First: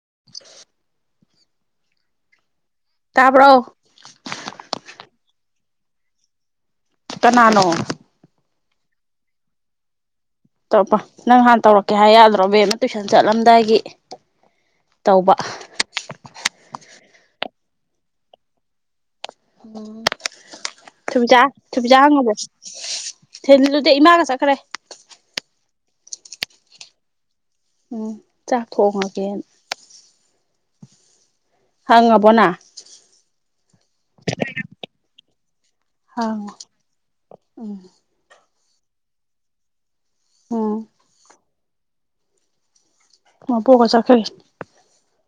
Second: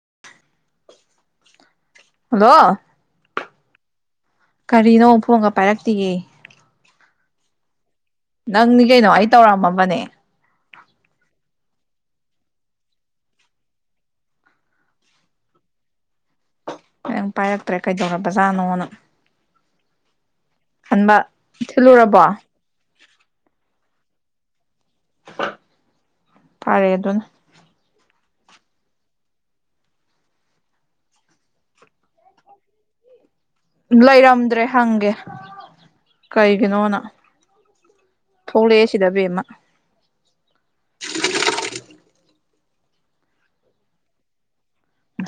[inaudible] hello ꯇꯥꯕꯔꯣ ꯀꯔꯤꯅꯣ ꯐꯣꯟꯒ ꯄꯥꯏꯔꯛꯇꯤꯌꯦ ꯀꯥꯅꯥꯅꯣ ꯅꯪꯅꯤ ꯀꯩꯅꯣ ꯑꯩ ꯇꯧꯔꯝꯃꯕꯅꯦ ꯇꯣꯔꯛꯄ ꯅꯪ ꯍꯥꯟ ꯇꯧꯔꯛꯀꯦ ꯍꯥꯏ ꯌꯥꯗ꯭ꯔꯣ ꯕꯦꯝꯃ ꯇꯨꯏꯁꯟ ꯆꯠꯂꯝꯗꯥꯏꯒꯤ ꯇꯧꯕ ꯅꯪ ꯄꯥꯏꯔꯛꯇ꯭ꯔꯦ ꯀꯩꯗꯧꯔꯕ ꯖꯥꯠꯅꯣꯅ ꯎꯝ ꯊꯣꯏꯕꯤꯆ ꯊꯣꯏꯕꯤꯆ ꯍꯪꯉꯕꯣ ꯊꯤꯜꯂꯨꯔꯕꯣ ꯊꯤꯟ ꯅꯇꯦ ꯏꯃꯥꯒ ꯆꯠꯈ꯭ꯔꯦ ꯐꯔꯦ ꯑꯗꯨꯅ ꯎꯝ ꯆꯥꯛ ꯊꯣꯡꯉꯒꯦꯅ ꯍꯪꯉꯕꯣ ꯅ ꯂꯩꯔꯝꯗ꯭ꯔꯦ ꯍꯪꯒꯦ ꯍꯪꯉꯣ ꯎꯝ ꯊꯧꯛꯂꯛꯑꯦ ꯁꯤꯗ ꯕꯦꯝꯃ ꯑꯣ ꯃꯕꯣꯛꯀ ꯆꯠꯈꯈ꯭ꯔꯦ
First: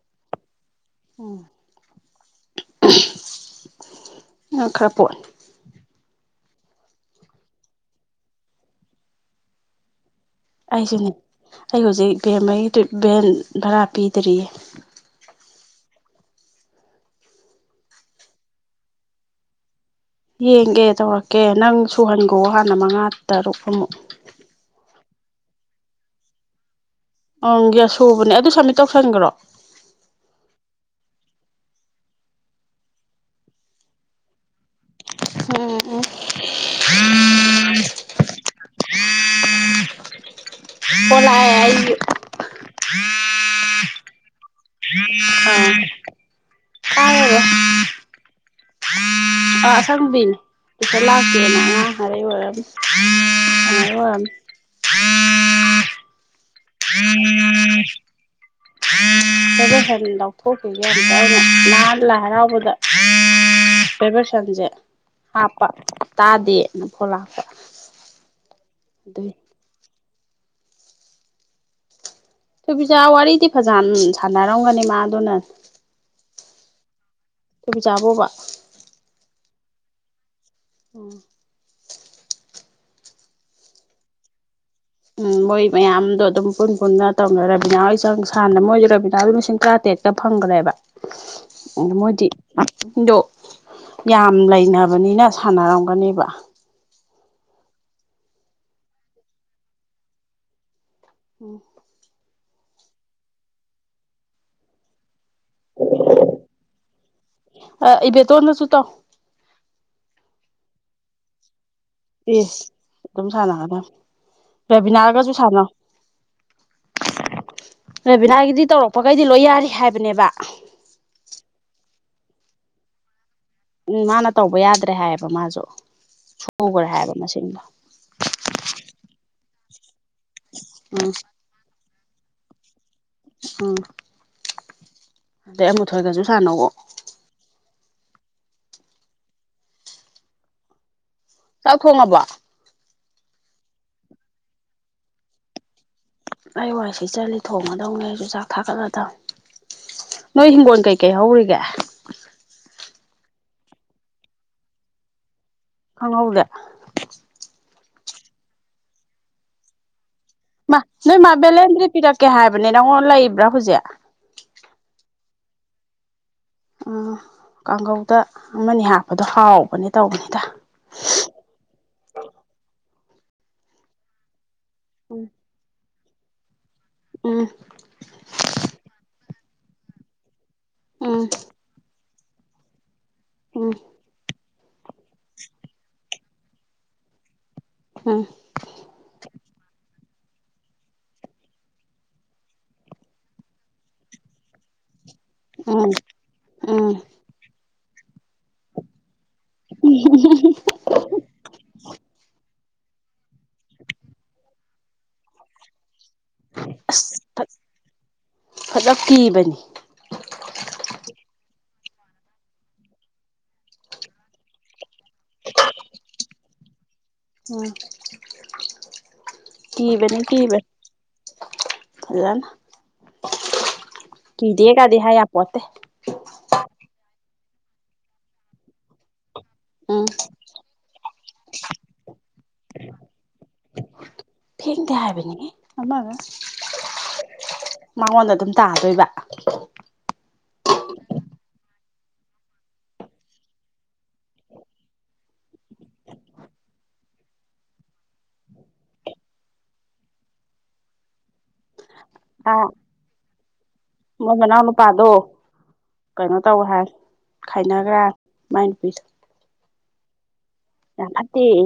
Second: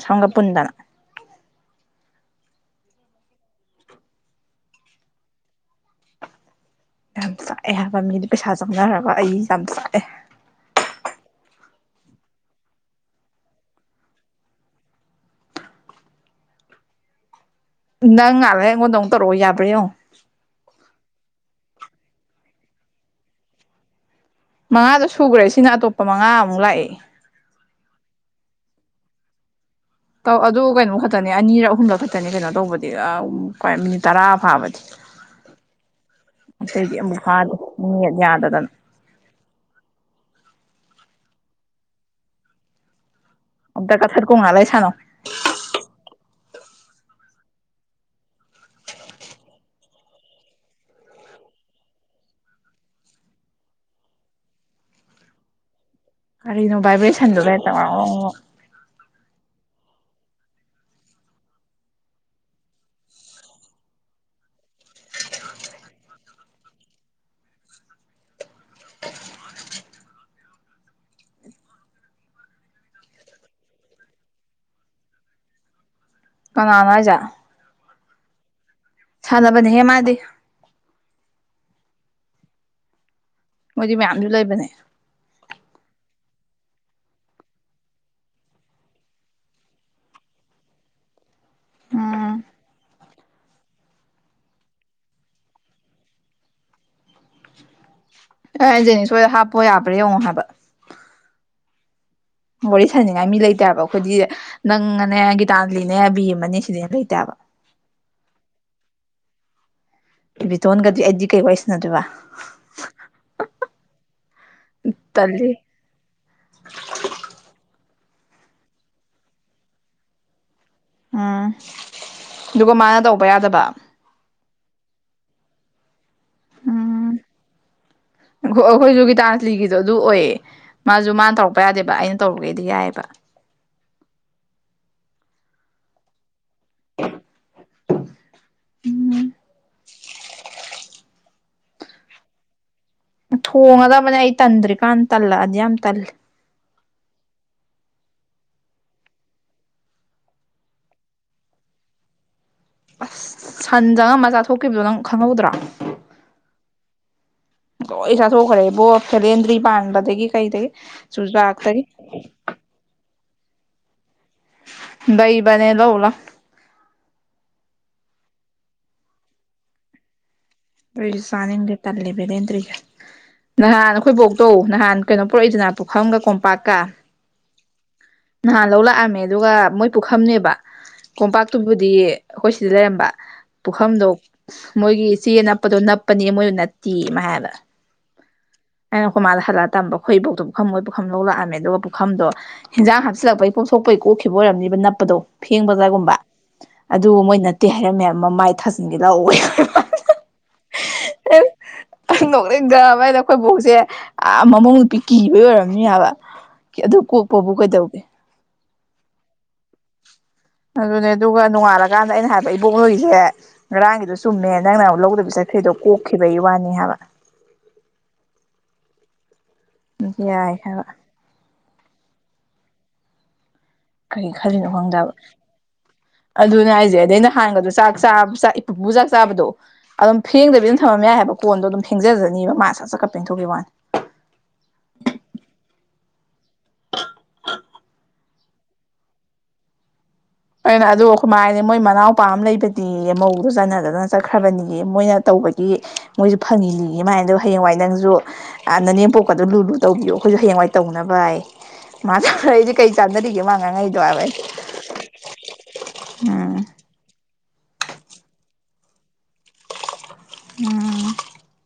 ꯁꯝꯒ ꯄꯨꯨꯟꯗꯅ ꯎꯝ ꯉꯛꯈꯔ ꯄꯣꯛ ꯌꯥꯝ ꯆꯥꯛꯑꯦ ꯍꯥꯏꯕ ꯃꯤꯗꯤ ꯄꯩꯁꯥ ꯆꯪꯅꯔꯒ ꯑꯩ ꯌꯥꯝ ꯆꯥꯛꯑꯦ ꯑꯩꯁꯨꯅꯦ ꯑꯩ ꯍꯧꯖꯤꯛ ꯕꯦꯝꯒꯤ ꯚꯦꯟ ꯚꯔꯥ ꯄꯤꯗ꯭ꯔꯤꯌꯦ ꯅꯪ ꯉꯥꯍꯥꯛ ꯂꯩꯔꯒ ꯑꯩꯉꯣꯟꯗ ꯑꯃꯨꯛ ꯇꯧꯔꯛꯑꯣ ꯌꯥꯕ꯭ꯔ ꯌꯦꯡꯉꯣ ꯌꯦꯡꯒꯦ ꯇꯧꯔꯛꯀꯦ ꯅꯪ ꯁꯨꯍꯟꯒꯣ ꯍꯥꯟꯅ ꯃꯉꯥ ꯇꯔꯨꯛ ꯃꯨꯛ ꯃꯉꯥꯗꯣ ꯁꯨꯈ꯭ꯔꯦ ꯁꯤꯅ ꯑꯇꯣꯞꯄ ꯃꯉꯥꯃꯨꯛ ꯂꯥꯛꯑꯦ ꯎꯪ ꯌꯥꯁ ꯁꯨꯕꯅꯦ ꯑꯗꯨ ꯁꯕꯃꯤꯠ ꯇꯧꯁꯟꯒ꯭ꯔꯣ ꯇꯧ ꯑꯗꯨ ꯀꯩꯅꯣꯝ ꯈꯛꯇꯅꯤ ꯑꯅꯤꯔꯛ ꯑꯍꯨꯝꯂꯛ ꯈꯛꯇꯅꯤ ꯀꯩꯅꯣ ꯇꯧꯕꯗꯤ ꯃꯤꯅꯤꯠ ꯇꯔꯥ ꯐꯥꯕꯗꯤ ꯎꯝ ꯎꯝ ꯑꯇꯩꯗꯤ ꯑꯝꯇ ꯐꯗꯦ ꯅꯦꯠ ꯌꯥꯗꯗꯅ ꯐꯣꯟ ꯂꯛ ꯑꯦ ꯑꯩꯒꯤ ꯑꯝꯇ ꯀꯛꯈꯠꯀꯣ ꯉꯍꯥꯛ ꯑꯥ ꯄꯥꯏꯔꯔꯣꯏ ꯑꯁꯪꯕꯤꯅꯦ ꯇꯨꯏꯁꯟ ꯂꯥꯛꯀꯦꯅ ꯍꯥꯏꯔꯩ ꯑꯣꯏꯔꯝ ꯍꯡꯂꯛ ꯏ ꯑꯣꯏꯔꯝ ꯑꯗꯨ [unintelligible] ꯁꯟ ꯂꯧꯊꯣꯛꯈꯤꯒꯦ ꯑꯝꯇ ꯑꯩꯅ ꯅꯍꯥꯟ ꯂꯥꯢ ꯍꯔꯥꯎꯕꯗ ꯕꯥꯢꯕ꯭ꯔꯦꯁꯟꯖꯦ ꯍꯥꯞꯄ ꯇꯥꯗꯦꯅ ꯐꯣꯂꯥꯛꯄ ꯗꯨꯢ ꯁꯨꯕꯤꯖ ꯋꯥꯔꯤꯗꯤ ꯐꯖꯅ ꯁꯥꯟꯅꯔꯝꯒꯅꯤ ꯃꯥ ꯑꯗꯨꯅ ꯀꯅꯥꯅꯣ ꯍꯥꯢꯖꯦ ꯆꯥꯕꯨꯕ ꯁꯅꯕꯅꯦꯍꯦ ꯃꯥꯗꯤ ꯑꯣ ꯃꯣꯏꯗꯤ ꯃꯌꯥꯝꯁꯨ ꯂꯩꯕꯅꯦ ꯎꯝ ꯃꯣꯏ ꯃꯌꯥꯝꯗꯣ ꯑꯗꯨꯝ ꯄꯨꯟ ꯄꯨꯟꯅ ꯇꯧꯅ ꯔꯕꯤꯅꯥ ꯍꯣꯏ ꯆꯪ ꯁꯥꯟꯅ ꯃꯣꯏꯁꯨ ꯔꯕꯤꯅꯥ ꯂꯤꯁꯤꯡ ꯇ꯭ꯔꯥꯇꯦꯠ ꯇꯦꯠꯇ ꯐꯪꯈ꯭ꯔꯦꯕ ꯑ ꯃꯣꯏꯗꯤ ꯎꯝ ꯗꯣ ꯌꯥꯝ ꯂꯩꯅꯕꯅꯤꯅ ꯁꯥꯟꯅꯔꯝꯒꯅꯦꯕ ꯑꯩ ꯍꯥꯏꯖꯤꯅꯤ ꯁꯣꯏꯗ ꯍꯥꯞꯄꯣ ꯌꯥꯕ꯭ꯔꯥ ꯌꯦꯡꯉꯣ ꯍꯥꯏꯕ ꯎꯝ ꯋꯥꯔꯤ ꯁꯥꯟꯅꯤꯡꯉꯥꯏ ꯃꯤ ꯂꯩꯇꯦ ꯍꯥꯢꯕ ꯑꯈꯣꯏꯗꯤ ꯅꯪꯅꯦ ꯇꯥꯜꯂꯤꯅꯦ ꯕꯦꯝꯃꯅꯦ ꯁꯤꯗꯩ ꯍꯦꯟꯅ ꯂꯩꯇꯦ ꯍꯥꯢꯕ ꯑ ꯏꯕꯦꯇꯣꯟꯗꯁꯨ ꯇꯧ ꯏꯕꯦꯇꯣꯟꯒꯗꯤ ꯑꯩꯗꯤ ꯀꯩ ꯋꯥꯔꯤꯁ ꯏꯁ ꯑꯗꯨꯝ ꯁꯥꯟꯅꯒꯗꯝ ꯔꯦꯕꯤꯅꯥꯒꯁꯨ ꯇꯜꯂꯤ ꯁꯥꯟꯅꯧ [inaudible] ꯔꯦꯕꯤꯅꯥꯒꯤꯗꯤ ꯇꯧꯔꯛꯄꯈꯩꯗꯤ ꯂꯣꯏ ꯌꯥꯔꯤ ꯍꯥꯏꯕꯅꯦꯕ ꯎꯝ ꯑꯗꯨꯒ ꯃꯥꯅ ꯇꯧꯕ ꯌꯥꯗꯕ ꯎꯝ ꯃꯥꯅ ꯇꯧꯕ ꯌꯥꯗ꯭ꯔꯦ ꯍꯥꯏꯌꯦꯕ ꯃꯥꯁꯨ ꯁꯨꯈ꯭ꯔꯦ ꯎꯝ ꯍꯥꯏꯕ ꯃꯁꯤꯡꯗꯣ ꯂꯤꯒꯤꯗꯣ ꯑꯗꯨ ꯑꯣꯏꯌꯦ ꯃꯥꯁꯨ ꯎꯝ ꯃꯥꯅ ꯇꯧꯔꯛꯄ ꯌꯥꯗꯦꯕ ꯑꯩꯅ ꯇꯧꯕꯒꯩꯗꯤ ꯌꯥꯏꯑꯦꯕ ꯑ ꯑꯗꯩ ꯑꯃꯨꯊꯣꯏꯒꯁꯨ ꯁꯥꯟꯅꯧꯑꯣ ꯎꯝ ꯆꯥꯛ ꯊꯣꯡꯉꯕ ꯊꯣꯡꯉꯗꯕꯅꯦ ꯑꯩ ꯇꯟꯗ꯭ꯔꯤꯀꯥꯟ ꯇꯜꯂꯛꯑꯗꯤ ꯌꯥꯝ ꯇꯜꯂꯦ ꯑꯩ ꯋꯥꯏ ꯁꯤꯠꯆꯜꯂꯤ ꯊꯣꯡꯒꯗꯧꯅꯦ ꯑꯩꯁꯨ ꯆꯥꯛ ꯊꯥꯒꯠꯂꯗꯝ ꯅꯣꯏ ꯍꯤꯡꯒꯣꯟ ꯀꯩꯀꯩ ꯍꯧꯔꯤꯒꯦ ꯑꯁ ꯁꯟ ꯆꯪꯉꯝꯃ ꯆꯥꯊꯣꯛꯈꯤꯕꯗꯣ ꯅꯪ ꯈꯪꯍꯧꯗ꯭ꯔꯣ ꯈꯪꯍꯧꯗꯦ ꯂꯣꯢ ꯆꯥꯊꯣꯛꯈ꯭ꯔꯦꯕꯣ ꯕꯦꯂꯦꯟꯗ꯭ꯔꯤ ꯄꯥꯟꯕꯗꯒꯤ ꯀꯩꯗꯒꯤ ꯃꯥ ꯅꯣꯏ ꯃꯥ ꯆꯨꯖꯥꯛꯇꯒꯤ ꯕꯦꯂꯦꯟꯗ꯭ꯔꯤ ꯄꯤꯔꯛꯀꯦ ꯍꯥꯏꯕꯅꯦ ꯅꯪꯉꯣꯟ ꯂꯩꯕ꯭ꯔꯥ ꯍꯧꯖꯤꯛ ꯂꯩꯕꯅꯦ ꯂꯧ ꯂꯥꯎ ꯀꯥꯡꯍꯧꯗ ꯑꯃꯅꯤ ꯍꯥꯞꯄꯗꯣ ꯍꯥꯎꯕꯅꯦ ꯇꯧꯕꯅꯤꯗ ꯑꯩꯗꯤ ꯆꯥꯅꯤꯡꯗꯦ ꯇꯜꯂꯦ ꯕꯦꯂꯦꯟꯗ꯭ꯔꯤꯖꯦ ꯅꯍꯥꯟ ꯅꯈꯣꯏ ꯕꯣꯛ ꯇꯣ ꯅꯍꯥꯟ ꯀꯩꯅꯣ ꯎꯝ ꯄꯨꯔꯛꯏꯗꯅ ꯄꯨꯈꯝꯒ ꯀꯣꯝꯄꯥꯛꯀ ꯎꯝ ꯅꯍꯥꯟ ꯂꯧ ꯂꯛꯑꯝꯃꯦ ꯑꯗꯨꯒ ꯃꯣꯏ ꯄꯨꯈꯝꯅꯦꯕ ꯎꯝ ꯀꯣꯝꯄꯥꯛꯇꯨꯕꯨꯗꯤ ꯑꯩꯈꯣꯏ ꯁꯤꯗ ꯂꯩꯔꯝꯕ ꯄꯨꯈꯝꯗꯣ ꯃꯣꯏꯒꯤ ꯆꯦ ꯅꯞꯄꯗꯣ ꯅꯞꯄꯅꯦ ꯃꯣꯏꯗꯨ ꯅꯠꯇꯦꯌꯦ ꯃꯥ ꯍꯥꯏꯕ ꯎꯝ ꯑꯩꯅ ꯈꯣꯢ ꯃꯥꯗ ꯍꯜꯂꯛꯑ ꯇꯝꯕ ꯈꯣꯏ ꯏꯕꯣꯛꯇꯣ ꯄꯨꯈꯝ ꯃꯣꯏ ꯄꯨꯈꯝ ꯂꯧ ꯂꯥꯛꯑꯝꯃꯦ ꯑꯗꯨꯒ ꯄꯨꯈꯝꯗꯣ ꯍꯦꯟꯖꯥꯡ ꯍꯥꯞꯆꯤꯜꯛꯄꯒꯤ ꯄꯣꯛꯊꯣꯛꯄꯩ ꯀꯣꯛꯈꯤꯕ ꯑꯣꯏꯔꯝꯅꯤꯕ ꯅꯞꯄꯗꯣ ꯎꯝ ꯎꯝ ꯐꯦꯡꯕꯗꯒꯨꯝꯕ ꯎꯝ ꯑꯗꯨ ꯃꯣꯏ ꯅꯠꯇꯦ ꯍꯥꯏꯔꯝꯃꯦ ꯍꯥꯢꯕ ꯃꯃꯥꯏ ꯊꯥꯖꯤꯟꯒꯦ ꯂꯥꯛꯑꯣ [unintelligible] ꯅꯣꯛ ꯍꯥꯏꯕ ꯑꯩꯈꯣꯏ ꯕꯣꯛꯁꯦ ꯑ ꯃꯃꯧ ꯅꯨꯄꯤ ꯀꯤꯕꯩ ꯑꯣꯏꯔꯝꯅꯤ ꯍꯥꯏꯕ ꯀꯦ ꯑꯗꯨ ꯑꯁ ꯀꯣꯛꯄꯕꯨ ꯀꯩꯗꯧꯒꯦ ꯐꯖ ꯀꯤꯕꯅꯤ ꯑꯗꯨꯅꯦ ꯑꯗꯨꯒ ꯅꯣꯡꯉꯥꯜꯂꯀꯥꯟꯗ ꯑꯩꯅ ꯍꯥꯏꯕ ꯏꯕꯣꯛ ꯂꯣꯏꯒꯤꯁꯦ ꯉꯔꯥꯡꯒꯤꯗꯣ ꯆꯨꯝꯃꯦ ꯅꯪꯅ ꯑꯃꯨꯛ ꯂꯧꯗꯕꯤ ꯆꯠ ꯈ꯭ꯔꯤꯗꯣ ꯀꯣꯛꯈꯤꯕꯩ ꯋꯥꯅꯤ ꯍꯥꯏꯕ ꯎꯝ ꯀꯕꯅꯤ ꯌꯥꯏ ꯀꯕ ꯍꯥꯏꯕ ꯐꯖꯅ ꯀꯔꯤ ꯈꯜꯂꯤꯅꯣ ꯈꯪꯗꯦ ꯀꯤꯗꯦꯒꯗꯤ ꯍꯥꯏꯕ ꯍꯥꯏ ꯌꯥꯄꯣꯠꯇꯦ ꯑꯗꯨꯅꯦ ꯍꯥꯏꯁꯦ ꯑꯗꯩ ꯅꯍꯥꯟꯒꯗꯣ ꯆꯥꯛ ꯆꯥꯕ ꯏꯄꯨꯄꯨ ꯆꯥꯛ ꯆꯥꯕꯗꯣ ꯎꯝ ꯑꯗꯨꯝ ꯐꯦꯡꯗꯕꯤ ꯑꯗꯨꯝ ꯊꯝꯃꯝ ꯌꯥꯏ ꯀꯣꯟꯗꯣ ꯑꯗꯨꯝ ꯐꯦꯡꯖꯖꯥꯅꯤꯕ ꯃꯥ ꯁꯠ ꯁꯠꯀ ꯄꯦꯡꯊꯣꯛꯈꯤꯕ ꯋꯥꯅꯤ ꯐꯦꯡꯗꯦ ꯍꯥꯏꯕꯅꯤ ꯑꯃꯒ ꯃꯉꯣꯟꯗ ꯑꯗꯨꯝ ꯇꯥꯗꯣꯏꯕ ꯑꯩꯅ ꯑꯗꯨ ꯑꯩꯈꯣꯏꯃꯅ ꯃꯣꯏ ꯃꯅꯥꯎꯄꯥ ꯑꯃ ꯂꯩꯕꯅꯦꯌꯦ ꯃꯧꯗꯣ ꯆꯥꯟꯅꯗꯅ ꯆꯠꯈ꯭ꯔꯕꯅꯤ ꯃꯣꯏꯅ ꯇꯧ ꯒꯤ ꯃꯣꯏꯖꯨ ꯐꯪꯉꯤꯅꯦꯌꯦ ꯍꯌꯦꯡꯋꯥꯏ ꯅꯪꯁꯨ ꯅꯅꯦꯝꯄꯣꯛꯀꯗꯣ ꯂꯨꯨ ꯇꯧꯕꯤꯌꯣ ꯍꯌꯦꯡꯋꯥꯏ ꯇꯧꯅꯕꯌꯦ ꯃꯥ ꯍꯥꯏꯗꯣ ꯑꯥ ꯑꯩꯁꯦ ꯀꯩ ꯆꯥꯟꯅꯔꯤꯒꯦ ꯃꯥ ꯉꯡꯉꯛꯏꯗꯣ ꯃꯣꯏ ꯃꯅꯥꯎ ꯅꯨꯨꯄꯥꯗꯣ ꯀꯩꯅꯣ ꯇꯧꯋꯦ ꯑꯩꯅ ꯍꯥꯏ ꯈꯥꯏꯅꯈ꯭ꯔꯦ ꯍꯥꯏ ꯃꯥꯏ ꯌꯥꯝ ꯎꯝ ꯐꯠꯇꯦꯌꯦ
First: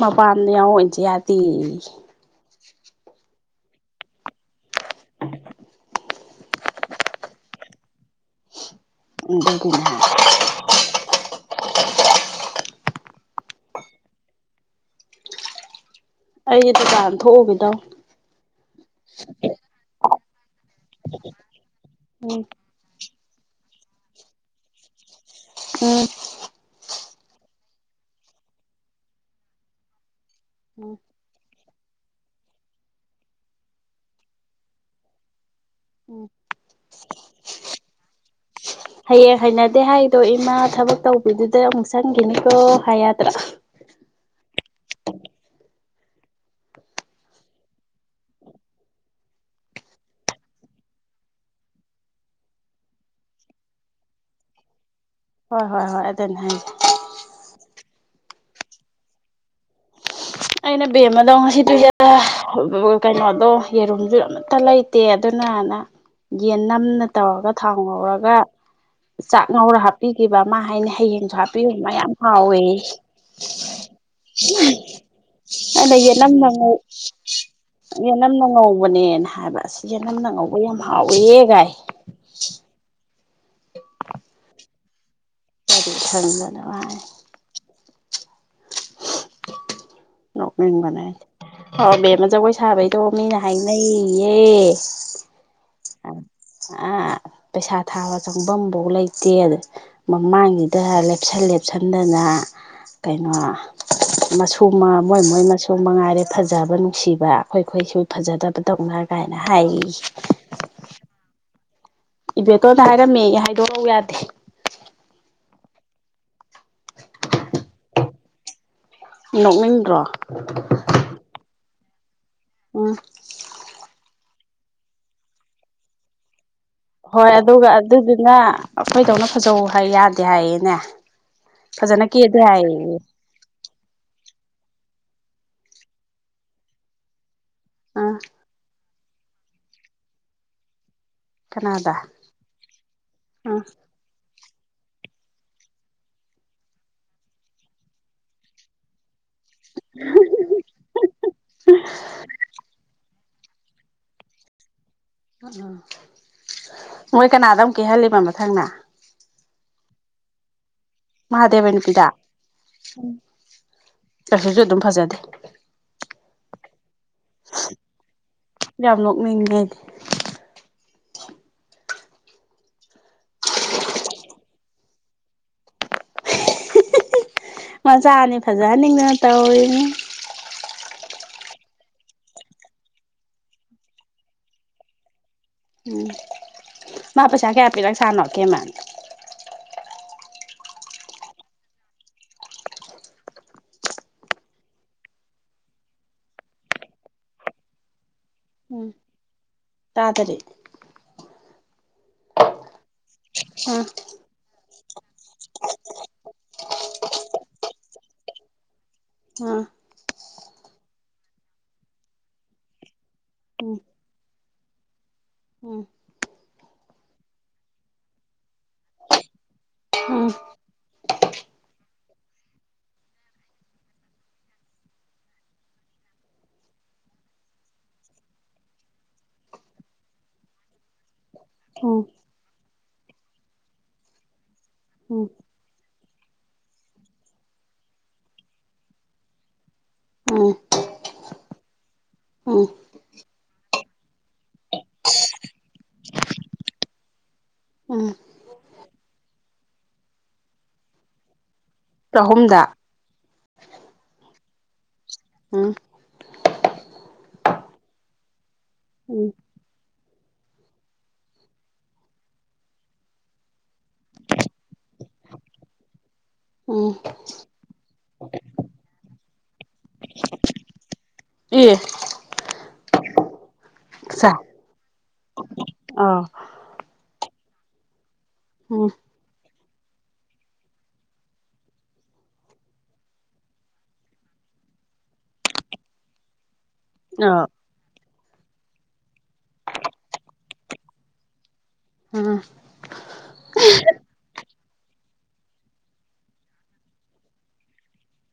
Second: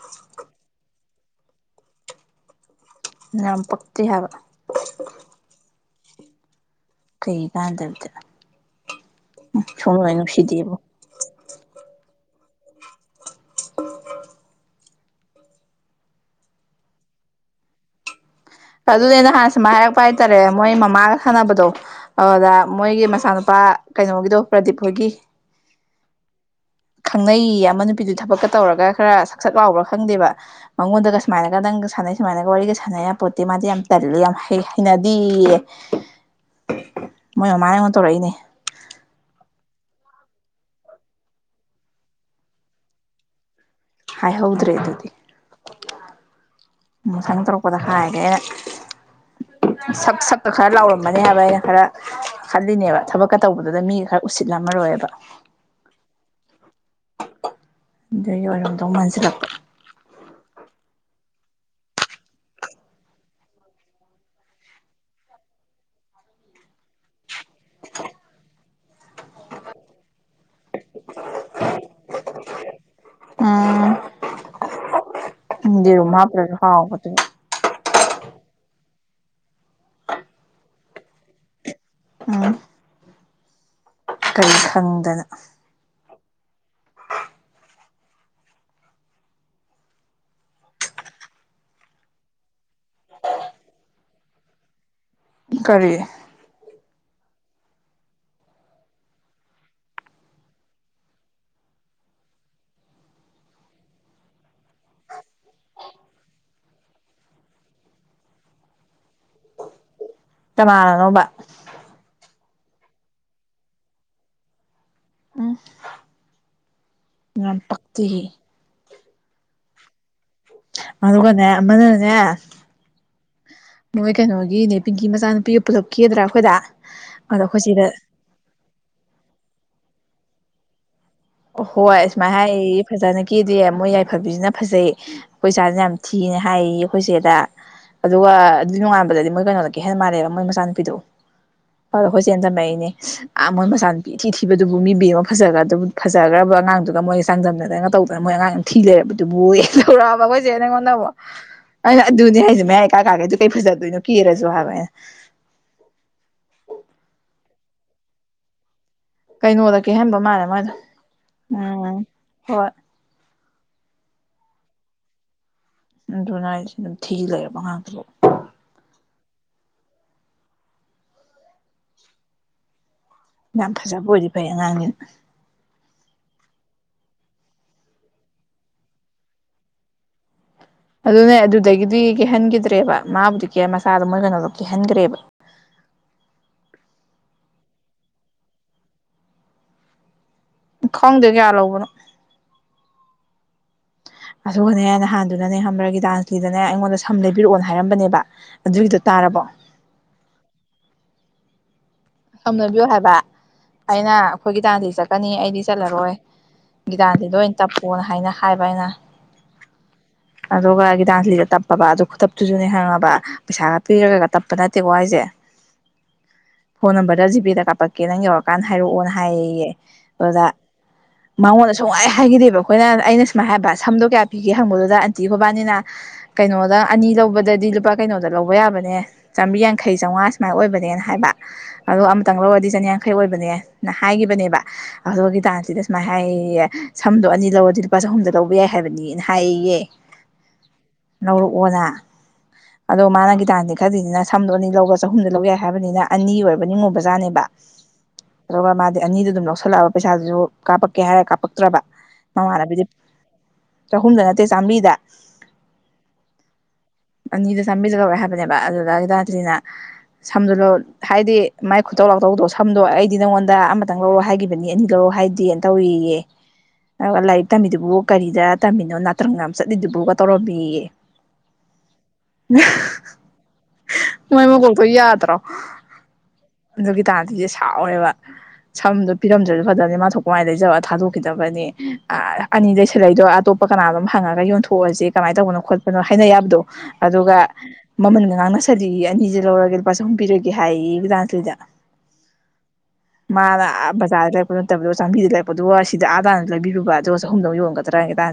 ꯃꯄꯥꯝꯗ ꯌꯑꯣꯡ ꯏꯖ ꯌꯗꯦꯌꯦ ꯌꯥꯝ ꯄꯛꯇꯦ ꯍꯥꯏꯕ ꯀꯩ ꯀꯥꯟꯗꯕꯗ ꯑꯗꯨꯒꯤꯅꯦ ꯁꯨꯅꯨꯡꯍꯦꯛ ꯅꯨꯡꯁꯤꯗꯦꯕꯣ [inaudible] ꯑꯩꯖꯦ ꯗꯨꯀꯥꯟ ꯊꯣꯛꯎꯒꯗꯧꯅꯦ ꯑꯗꯨꯅꯦꯅ ꯍꯥꯟꯅ ꯁꯨꯃꯥꯏꯅ ꯍꯥꯏꯔꯛꯄ ꯍꯥꯏꯇꯥꯔꯦ ꯃꯣꯏ ꯃꯃꯥꯒ ꯁꯥꯟꯅꯕꯗꯣ ꯎꯝ ꯑꯗꯨ ꯃꯣꯏꯒꯤ ꯃꯆꯥ ꯅꯨ ꯄꯥ ꯀꯩꯅꯣꯒꯤꯗꯣ ꯄ꯭ꯔꯗꯤꯞ ꯍꯣꯏꯒꯤ ꯎꯝ ꯈꯪꯅꯩꯌꯦ ꯑꯃ ꯅꯨꯄꯤꯗꯨ ꯊꯕꯛꯀ ꯇꯧꯔꯒ ꯈꯔ ꯁꯛꯁꯛ ꯂꯥꯎꯕ꯭ꯔꯥ ꯈꯪꯗꯦꯕ ꯎꯝ ꯃꯉꯣꯟꯗꯒ ꯁꯨꯃꯥꯏꯅꯒ ꯅꯪ ꯁꯥꯟꯅꯩ ꯁꯨꯃꯥꯏꯅꯒ ꯋꯥꯔꯤꯒ ꯁꯥꯟꯅ ꯌꯄꯣꯠ ꯇꯦ ꯃꯥꯗꯤ ꯌꯥꯝ ꯇꯜꯂꯦ ꯌꯥꯝ ꯍꯩ ꯍꯩꯅꯗꯤꯌꯦ ꯎꯝ ꯃꯣꯏ ꯃꯃꯥꯅ ꯑꯩꯉꯣꯟ ꯇꯧꯔꯛꯏꯅꯦ ꯍꯌꯦꯡ ꯍꯩꯅꯗꯦ ꯍꯥꯏꯗꯣ ꯏꯃꯥ ꯊꯕꯛ ꯇꯧꯕꯤꯗꯨꯗ ꯑꯃꯨꯛ ꯆꯪꯒꯤꯅꯤꯀꯣ ꯍꯥꯏ ꯌꯥꯗ꯭ꯔꯣ ꯍꯥꯏꯍꯧꯗ꯭ꯔꯦ ꯑꯗꯨꯗꯤ ꯃꯊꯪ ꯇꯧꯔꯛꯄꯗ ꯍꯥꯏꯒꯦ ꯑꯩꯅ ꯁꯛ ꯁꯛ ꯈꯔ ꯂꯥꯎꯔꯝꯃꯅꯤ ꯍꯥꯏꯕ ꯑꯩꯅ ꯈꯔ ꯈꯜꯂꯤꯅꯦꯕ ꯊꯕꯛꯀ ꯇꯧꯕꯗꯨꯗ ꯃꯤ ꯈꯔ ꯎꯁꯤꯠꯂꯝꯃꯔꯣꯏꯑꯕ ꯍꯣꯏ ꯍꯣꯏ ꯍꯣꯏ ꯑꯗꯨꯅꯦ ꯍꯥꯏꯖꯦ ꯑꯗꯨꯒꯤ ꯑꯣꯏꯔꯣꯝꯗꯧ ꯃꯥꯟꯁꯤꯜꯂꯛꯄ ꯑꯩꯅ ꯕꯦꯝꯗꯣ ꯉꯁꯤꯗꯨ ꯀꯩꯅꯣꯗꯣ ꯌꯦꯔꯨꯝꯁꯨ ꯑꯃꯠꯇ ꯂꯩꯇꯦ ꯑꯗꯨꯅ ꯅꯥꯟꯅ ꯌꯦꯅꯝꯅ ꯇꯧꯔꯒ ꯊꯥꯎ ꯉꯧꯔꯒ ꯆꯥꯛ ꯉꯧꯔ ꯍꯥꯞꯄꯤꯒꯤꯕ ꯃꯥ ꯍꯥꯏꯅꯦ ꯍꯌꯦꯡꯁꯨ ꯍꯥꯞꯄꯤꯕꯨ ꯃꯥ ꯌꯥꯝ ꯍꯥꯎꯋꯦ ꯎꯝ ꯑꯩꯅ ꯌꯦꯔꯨꯝ ꯌꯦꯅꯝꯅ ꯍꯥꯞꯇ꯭ꯔꯁꯨ ꯉꯧ ꯍꯥꯎꯕꯗꯨꯕꯨ ꯅꯝꯅ ꯉꯧꯕꯅꯦꯅ ꯍꯥꯏꯕ ꯌꯦꯅꯝꯅ ꯉꯧꯕ ꯌꯥꯝ ꯍꯥꯎꯋꯦ ꯒꯥꯏꯌꯦ ꯎꯝ ꯀꯔꯤ ꯈꯪꯗꯅ ꯀꯥꯏꯗꯒꯤ ꯐꯪꯗꯣꯏꯅꯣ ꯃꯥ ꯍꯥꯏ ꯅꯣꯛꯅꯤꯡꯕꯅ ꯑꯩꯗꯤ ꯑꯣꯕꯦꯝꯃ ꯖꯒꯣꯏ ꯁꯥꯕꯩꯗꯣ ꯃꯤꯅ ꯍꯥꯏꯅꯩꯌꯦ ꯀꯔꯤ ꯑꯥ ꯄꯩꯁꯥ ꯊꯥꯕ ꯆꯪꯐꯝꯐꯧ ꯂꯩꯇꯦ ꯑꯗ ꯃꯃꯥꯡꯁꯤꯗ ꯂꯦꯞꯁꯟ ꯂꯦꯞꯁꯟꯗꯅ ꯀꯩꯅꯣ ꯃꯁꯨꯨ ꯃꯣꯏ ꯃꯣꯏ ꯃꯁꯨ ꯃꯉꯥꯏꯔꯦ ꯐꯖꯕ ꯅꯨꯡꯁꯤꯕ ꯑꯩꯈꯣꯏꯈꯣꯏꯁꯨ ꯐꯖꯗꯕꯗꯧꯅ ꯀꯥꯏꯅ ꯍꯥꯏ ꯏ ꯀꯅꯥꯅꯅꯣꯕ ꯏꯕꯦꯇꯣꯟꯅ ꯍꯥꯏꯔꯝꯃꯦ ꯍꯥꯏꯗꯣꯔꯎ ꯌꯥꯗꯦ ꯎꯝ ꯌꯥꯝ ꯄꯛꯇꯦꯍꯦ ꯅꯣꯛꯅꯤꯡꯗ꯭ꯔꯣ ꯑꯗꯨꯒꯅꯦ ꯑꯃꯅꯅꯦ [unintelligible] ꯃꯣꯏ ꯀꯩꯅꯣꯒꯤ ꯅꯦ ꯄꯤꯡꯀꯤ ꯃꯆꯥꯅꯨꯄꯤꯒ ꯄꯨꯂꯞ ꯀꯦꯗ꯭ꯔꯥ ꯑꯩꯈꯣꯏꯗ ꯍꯣꯏ ꯑꯗꯣ ꯑꯩꯈꯣꯏ ꯑꯗꯨꯒ ꯁꯤꯗ ꯑꯗꯨꯗꯨꯅ ꯑꯩꯈꯣꯏꯗꯧꯅ ꯐꯖꯧ ꯍꯥꯏ ꯌꯥꯗꯦ ꯍꯥꯏꯌꯦꯅꯦ ꯍꯣꯏ ꯐꯖꯅ ꯑ ꯁꯨꯃꯥꯏꯅ ꯀꯦꯗꯦ ꯍꯥꯏꯌꯦꯌꯦ ꯍꯥꯏꯌꯦ ꯐꯖꯟꯅ ꯀꯦꯗꯦ ꯃꯣꯏ ꯌꯥꯏꯐꯕꯤꯅ ꯐꯖꯩ ꯑꯈꯣꯏ ꯆꯥ ꯁꯦ ꯌꯥꯝ ꯊꯤꯅ ꯍꯥꯏꯌꯦꯌꯦ ꯑꯩꯈꯣꯏ ꯆꯦꯗ ꯑꯥ ꯑꯗꯨꯒ ꯑꯗꯨ ꯅꯨꯡꯉꯥꯟ ꯗꯗꯤ ꯃꯣꯏ ꯀꯩꯅꯣꯗ ꯀꯦꯍꯟ ꯃꯥꯜꯂꯦꯕ ꯃꯣꯏ ꯃꯆꯥꯅꯨꯄꯤꯗꯨ ꯀꯅꯥꯗ ꯍꯣ ꯍꯣꯏ ꯆꯦꯅ ꯇꯝꯃꯛꯏꯅꯦ ꯑꯥ ꯃꯣꯏ ꯃꯆꯥꯅꯨꯄꯤ ꯊꯤ ꯊꯤꯕꯗꯨꯕꯨ ꯃꯤ ꯕꯤꯌꯣ ꯐꯖꯈ꯭ꯔꯗꯨ ꯐꯖꯈ꯭ꯔꯕ ꯑꯉꯥꯡꯗꯨꯒ ꯃꯣꯏꯒ ꯆꯥꯡꯗꯝꯅꯗꯅ ꯇꯧꯗꯅ ꯃꯣꯏ ꯑꯉꯥꯡꯗꯨ ꯊꯤ ꯂꯩꯔꯕ ꯗꯨꯕꯨꯌꯦ ꯍꯧꯔꯛꯑꯕ ꯑꯈꯣꯏ ꯆꯦꯅ ꯑꯩꯉꯣꯟꯗ ꯃꯨꯛ ꯑꯩꯅ ꯑꯗꯨꯅꯦ ꯍꯥꯏꯁꯦ ꯃꯌꯥ ꯏꯀꯥ ꯀꯥꯒꯩ ꯀꯩ ꯐꯖꯗꯣꯏꯅꯣ ꯀꯦꯔꯁꯨ ꯍꯥꯏꯕ ꯑꯩꯅ ꯃꯣꯏ ꯀꯅꯥꯗ ꯑꯃꯨꯛ ꯀꯦꯍꯜꯂꯤꯕ ꯃꯊꯪꯅ ꯀꯩꯅꯣꯗ ꯀꯦꯍꯟꯕ ꯃꯥꯜꯂꯦ ꯃꯥꯏꯗꯣ ꯃꯍꯥꯗꯦꯕ ꯅꯨꯄꯤꯗ ꯑꯁꯤꯁꯨ ꯑꯗꯨꯝ ꯐꯖꯗꯦ ꯑꯗꯨꯅꯦ ꯍꯥꯢꯁꯦ ꯑꯗꯨꯝ ꯊꯤ ꯂꯩꯔꯕ ꯑꯉꯥꯡꯗꯨꯕꯨ [unintelligible] ꯌꯥꯝ ꯐꯖꯕ ꯑꯣꯏꯗꯤ ꯐꯩ ꯑꯉꯥꯡ ꯅꯦꯅ ꯃꯆꯥꯅꯤ ꯐꯖꯍꯟꯅꯤꯡꯗꯅ ꯇꯧꯔꯤꯅꯤꯅꯦ ꯑꯗꯨꯅꯦ ꯑꯗꯨꯗꯒꯤꯗꯤ ꯀꯦꯍꯟꯈꯤꯗ꯭ꯔꯦꯕ ꯃꯥꯕꯨꯗꯤ ꯀꯦ ꯃꯆꯥꯗꯣ ꯃꯣꯏ ꯀꯩꯅꯣꯗ ꯀꯦꯍꯟꯈ꯭ꯔꯦꯕ ꯎꯝ ꯃꯥ ꯄꯩꯁꯥ ꯀꯌꯥ ꯄꯤꯔꯛꯖꯠꯅꯣ ꯑꯀꯦꯃꯟ ꯈꯪꯗꯦ ꯀꯌꯥ ꯂꯧꯕꯅꯣ [unintelligible] ꯑꯗꯨꯒꯅꯦ ꯅꯍꯥꯟꯗꯨꯅꯅꯦ ꯈꯪꯕ꯭ꯔ ꯒꯤꯇꯥꯟꯖꯂꯤꯗꯅꯦ ꯑꯩꯉꯣꯟꯗ ꯁꯝ ꯂꯩꯕꯤꯔꯛꯑꯣꯅ ꯍꯥꯏꯔꯝꯕꯅꯦꯕ ꯑꯗꯨꯒꯤꯗꯣ ꯇꯥꯔꯕꯣ ꯇꯥꯗꯔꯦ ꯁꯝꯅꯕꯤꯌꯨ ꯍꯥꯏꯕ ꯑꯥ ꯑꯩꯅ ꯑꯈꯣꯏ ꯒꯤꯇꯥꯟ ꯆꯠꯀꯅꯤ ꯑꯩꯗꯤ ꯆꯠꯂꯔꯣꯏ ꯒꯤꯗꯥꯟꯗꯤ ꯑꯣꯏ ꯇꯞꯄꯣꯅ ꯍꯥꯏꯅ ꯍꯥꯏꯕ ꯑꯩꯅ ꯑꯥ [inaudible] ꯑꯗꯨꯒ ꯒꯤꯇꯥꯟꯖ꯭ꯂꯤꯗ ꯇꯞꯄꯕ ꯑꯗꯨ ꯈꯨꯇꯞꯇꯨꯁꯨꯅꯦ ꯈꯪꯉꯕ ꯎꯝ ꯄꯩꯁꯥꯒ ꯄꯤꯔꯒꯒ ꯇꯞꯄ ꯅꯠꯇꯦꯀꯣ ꯍꯥꯏꯁꯦ ꯎꯝ [inaudible] ꯐꯣꯟ ꯅꯝꯕꯔꯗ ꯖꯤ ꯄꯦꯗ ꯀꯥꯞꯄꯛꯀꯦ ꯅꯪ ꯌꯧꯔꯛꯀꯥꯟꯗ ꯍꯥꯏꯔꯛꯑꯣꯅ ꯍꯥꯏꯌꯦꯌꯦ ꯎꯝ ꯑꯗꯨꯗ ꯃꯉꯣꯟꯗ ꯁꯨꯡꯍꯥꯏ ꯍꯥꯏꯒꯤꯗꯦꯕ ꯑꯩꯈꯣꯏꯅ ꯑꯩꯅ ꯁꯨꯃꯥꯏꯅ ꯍꯥꯏꯕ ꯁꯝꯗꯣ ꯀꯌꯥ ꯄꯤꯒꯦ ꯍꯪꯕꯗꯨꯗ ꯑꯟꯇꯤ ꯃꯕꯥꯟꯅꯤꯅ ꯀꯩꯅꯣꯗ ꯑꯅꯤ ꯂꯧꯕꯗꯗꯤ ꯂꯨꯄꯥ ꯀꯩꯅꯣꯗ ꯂꯧꯕ ꯌꯥꯕꯅꯦ ꯆꯥꯝꯕ꯭ꯔꯤ ꯌꯥꯡꯈꯩ ꯆꯝꯉꯥ ꯁꯨꯃꯥꯏꯅ ꯑꯣꯏꯕꯅꯦꯅ ꯍꯥꯏꯕ ꯎꯝ ꯑꯔꯣ ꯑꯝꯇꯪ ꯂꯧꯔꯗꯤ ꯆꯅꯤꯌꯥꯡꯈꯩ ꯑꯣꯏꯕꯅꯦꯅ ꯍꯥꯏꯈꯤꯕꯅꯦꯕ ꯑꯗꯣ ꯒꯤꯇꯥꯟꯗꯤ ꯁꯨꯃꯥꯏꯅ ꯍꯥꯏ ꯁꯝꯗꯣ ꯑꯅꯤ ꯂꯧꯔꯗꯤ ꯂꯨꯄꯥ ꯆꯍꯨꯝꯗ ꯂꯧꯕ ꯌꯥꯏ ꯍꯥꯏꯕꯅꯤꯅ ꯍꯥꯏꯌꯦꯌꯦ ꯎꯝ ꯂꯧꯔꯛꯑꯣꯗ ꯎꯝ ꯎꯝ ꯑꯗꯣ ꯃꯥꯅ ꯒꯤꯇꯥꯟꯗꯤ ꯈꯜꯂꯤꯁꯤꯅ ꯁꯝꯗꯣ ꯑꯅꯤ ꯂꯧꯔꯒ ꯆꯍꯨꯝꯗ ꯂꯧ ꯌꯥꯏ ꯍꯥꯏꯕꯅꯤꯅ ꯑꯅꯤ ꯑꯣꯏꯔꯕ ꯅꯤꯡꯉꯨꯕ ꯖꯥꯠꯅꯦꯕ ꯎꯝ ꯑꯗꯨꯒ ꯃꯥꯗꯤ ꯑꯅꯤꯗꯨ ꯑꯗꯨꯝ ꯂꯧꯁꯜꯂꯛꯑꯕ ꯄꯩꯁꯥꯗꯨꯁꯨ ꯀꯥꯄꯛꯀꯦ ꯍꯥꯏꯔ ꯀꯥꯞꯄꯛ ꯇ꯭ꯔꯕ ꯆꯍꯨꯝꯗ ꯃꯃꯥꯟꯅꯕꯤꯗꯩ ꯆꯍꯨꯝꯗ ꯅꯠꯇꯦ ꯆꯥꯝꯕ꯭ꯔꯤꯗ ꯎꯝ ꯑꯅꯤꯗ ꯆꯝꯕ꯭ꯔꯤꯗ ꯂꯧꯔꯛꯑꯦ ꯍ ꯑꯗꯨꯗ ꯎꯝ ꯒꯤꯇꯥꯟꯖꯂꯤꯅ ꯁꯝꯗꯣ ꯂꯧ ꯍꯥꯏꯗꯤ ꯃꯥꯏ ꯈꯨꯠꯇꯧ ꯂꯥꯎꯇꯧꯗꯣ ꯁꯝꯗꯣ ꯑꯩꯗꯤ ꯅꯪꯉꯣꯟꯗ ꯈꯤꯇꯪ ꯂꯧꯔꯛꯑꯣ ꯍꯥꯏꯒꯤꯕꯅꯤ ꯑꯅꯤ ꯂꯧꯔꯛꯑꯣ ꯍꯥꯏꯗꯦꯅ ꯇꯧꯔꯦꯌꯦ ꯎꯝ ꯑꯗꯨꯒ ꯂꯥꯏꯔꯤꯛ ꯇꯝꯃꯤꯗꯨꯕꯨ ꯀꯔꯤꯗ ꯇꯝꯃꯤꯅꯣ ꯅꯥꯇ꯭ꯔꯪ ꯌꯥꯝ ꯆꯠꯂꯤꯗꯨꯕꯨꯒ ꯇꯧꯔꯝꯃꯦꯌꯦ ꯑꯦ [unintelligible] ꯆꯥꯏ ꯃꯣꯏ ꯃꯀꯣꯛꯇꯣ ꯌꯥꯗ꯭ꯔꯣ ꯑꯥ ꯒꯤꯇꯥꯥꯟꯖꯂꯤ ꯁꯥꯎꯔꯦꯕ ꯎꯝ ꯁꯝꯗꯣ ꯄꯤꯔꯝꯗ꯭ꯔ ꯐꯖꯗꯤ ꯃꯥꯊꯣꯛ ꯃꯥꯢ ꯂꯩꯖꯧꯅ ꯊꯥꯗꯣꯛꯈꯤꯗꯕꯅꯤ ꯑ ꯑꯅꯤ ꯂꯩꯁꯜꯂꯛꯏꯗꯣ ꯑꯇꯣꯞꯄ ꯀꯅꯥ ꯅꯣꯝ ꯍꯪꯉꯒ ꯌꯣꯟ ꯄꯨꯔꯁꯦ ꯀꯃꯥꯏ ꯇꯧꯕꯅꯣ ꯈꯣꯠꯅꯣ ꯍꯥꯏꯅ ꯌꯥꯕꯗꯣ ꯑꯥ ꯑꯗꯨꯒ ꯃꯃꯟꯒ ꯉꯥꯡꯅꯁꯜꯂꯦꯌꯦ ꯑꯅꯤꯁꯦ ꯂꯧꯔꯒꯦ ꯂꯨꯄꯥ ꯆꯍꯨꯝ ꯄꯤꯔꯒꯦ ꯍꯩꯕꯖꯥꯠ ꯆꯨꯖ ꯎꯝ ꯃꯥꯅ ꯑꯥ ꯕꯖꯥꯔꯗ ꯑꯩꯈꯣꯏ ꯅꯠꯇꯕꯤꯗ ꯆꯥꯃꯤꯗ ꯂꯩꯔꯛꯄꯗꯨꯕꯨ ꯁꯤꯗ ꯑꯥꯗꯥꯅ ꯂꯩꯕꯤꯔꯨꯕ ꯑꯗꯣ ꯆꯍꯨꯝꯗ ꯌꯣꯟꯒꯗ꯭ꯔꯥꯒ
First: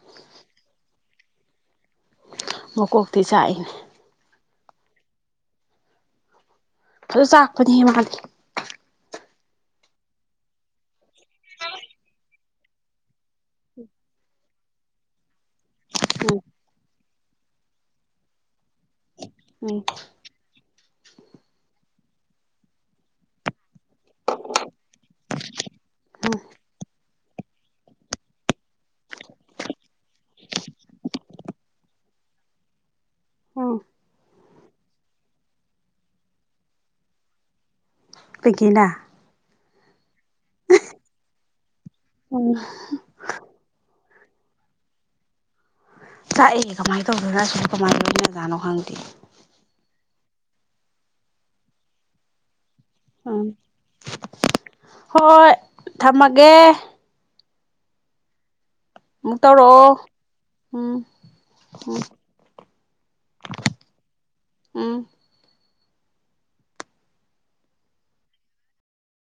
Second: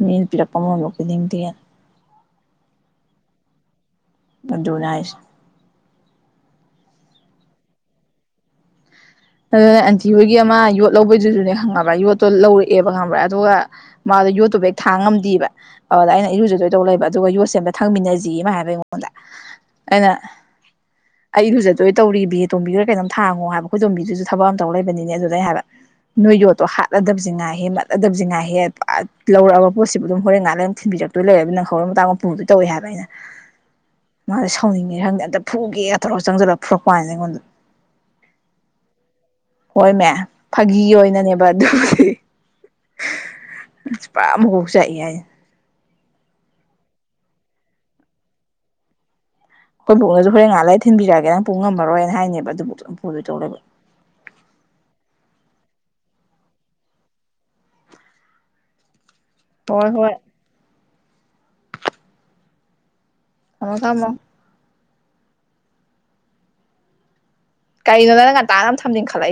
[unintelligible] ꯃꯤ ꯄꯤꯔꯛꯄ ꯃꯃꯟꯕꯧ ꯄꯤꯅꯤꯡꯗꯦ ꯃꯀꯣꯛꯇꯤ ꯆꯥꯛꯏꯅꯦ ꯃꯗꯨꯅꯦ ꯍꯥꯏꯁꯦ ꯐꯖ ꯆꯥꯛꯄꯅꯦꯍꯦ ꯃꯥꯗꯤ ꯑꯗꯨꯅꯦ ꯑꯟꯇꯤ ꯍꯣꯏꯒꯤ ꯑꯃ ꯌꯣꯠ ꯂꯧꯕꯩꯗꯨꯁꯨꯅꯦ ꯈꯪꯉꯕ꯭ꯔꯥ ꯌꯣꯠꯇꯣ ꯂꯧꯔꯛꯑꯦꯕ ꯈꯪꯉꯕ꯭ꯔꯥ ꯑꯗꯨꯒ ꯃꯥꯗꯣ ꯌꯣꯠꯇꯨꯕꯨ ꯍꯦꯛ ꯊꯥꯡ ꯉꯝꯗꯦꯕ ꯑꯗꯨꯗ ꯑꯩꯅ ꯎꯝ ꯏꯔꯨꯖꯗꯣꯏ ꯇꯧ ꯂꯩꯕ ꯑꯗꯨꯒ ꯌꯣꯠꯁꯦ ꯑꯝꯇ ꯊꯥꯡꯃꯤꯟꯅꯖꯦꯌꯦ ꯃꯥ ꯍꯥꯏꯕ ꯑꯩꯉꯣꯟꯗ ꯎꯝ ꯑꯩꯅ ꯑꯩ ꯏꯔꯨꯖꯗꯣꯢ ꯇꯧꯔꯤ ꯕꯦ ꯇꯣꯝꯕꯤꯒꯔ ꯀꯩꯅꯣꯝ ꯊꯥꯡꯉꯣ ꯍꯥꯏꯕ ꯑꯩꯈꯣꯏ ꯇꯣꯝꯕꯤ ꯗꯨꯖꯨ ꯊꯕꯛ ꯑꯃ ꯇꯧ ꯂꯩꯕꯅꯤꯅꯦ ꯑꯗꯨꯗ ꯑꯩ ꯍꯥꯏꯕ ꯅꯣꯏ ꯎꯝ ꯌꯣꯠꯇꯣ ꯍꯥꯠꯂꯗꯕꯁꯤ ꯉꯥꯏꯍꯦ ꯃꯠꯂꯗꯕꯕꯁꯤ ꯉꯥꯏꯍꯦ ꯂꯧꯔꯛꯑꯕ ꯄꯣꯠꯁꯤꯕꯨ ꯑꯗꯨꯝ ꯍꯣꯔꯦꯟ ꯉꯥꯛꯂꯩ ꯑꯗꯨꯝ ꯊꯤꯟꯕꯤ ꯔꯛꯇꯧ ꯂꯩꯔꯗꯨ ꯅꯪꯍꯧꯔꯣꯢ ꯃꯇꯥꯒꯨꯝ ꯄꯨꯗꯣꯢ ꯇꯧꯋꯦ ꯍꯥꯏꯕ ꯑꯩꯅ ꯎꯝ ꯃꯥꯖꯦ ꯁꯥꯎꯅꯤꯡꯉꯤꯔ ꯈꯪꯗꯦ ꯑꯝꯇ ꯐꯨꯒꯦꯒ ꯇꯧꯔꯒ ꯆꯪꯖꯤꯜꯂꯒ ꯐꯨꯔꯛꯄ ꯋꯥꯅꯤꯗ ꯑꯩꯉꯣꯟꯗ ꯄꯤꯡꯀꯤꯅ ꯍꯣꯏꯃꯦ ꯐꯥꯒꯤ ꯑꯣꯏꯅꯅꯦꯕ ꯑꯗꯨꯕꯨꯗꯤ ꯑꯝ ꯍ ꯐ ꯃꯀꯣꯛ ꯆꯥꯛꯏ ꯍꯥꯢꯖꯤꯅꯦ ꯆꯥꯛꯑꯦ ꯀꯃꯥꯏ ꯇꯧꯗꯣꯏꯅꯣ ꯑꯁꯤꯕꯨ ꯀꯃꯥꯏ ꯂꯣꯢꯅꯖꯥꯠꯅꯣ ꯈꯪꯗꯦ ꯈꯣꯏ ꯕꯨꯕꯣꯛꯅꯖꯨ ꯍꯣꯔꯦꯟ ꯉꯍꯥꯛ ꯂꯩꯔ ꯊꯤꯟꯕꯤꯔꯛꯒꯦ ꯅꯪ ꯄꯨ ꯉꯝꯃꯔꯣꯏꯅ ꯍꯥꯏꯅꯦꯕ ꯑꯗꯨꯕꯧꯁꯨ ꯎꯝ ꯍꯣꯏ ꯊꯝꯃꯒꯦ ꯑꯃꯨꯛ ꯍꯣꯏ ꯇꯧꯔꯛꯑꯣ ꯍꯣꯏ ꯎꯝ ꯎꯝ ꯑꯃꯨꯛ ꯊꯝꯃꯣ ꯎꯝ ꯀꯩꯅꯣ ꯅꯪꯅ ꯉꯟꯇꯥꯅ ꯊꯝꯅꯤꯡꯈꯠꯂꯛ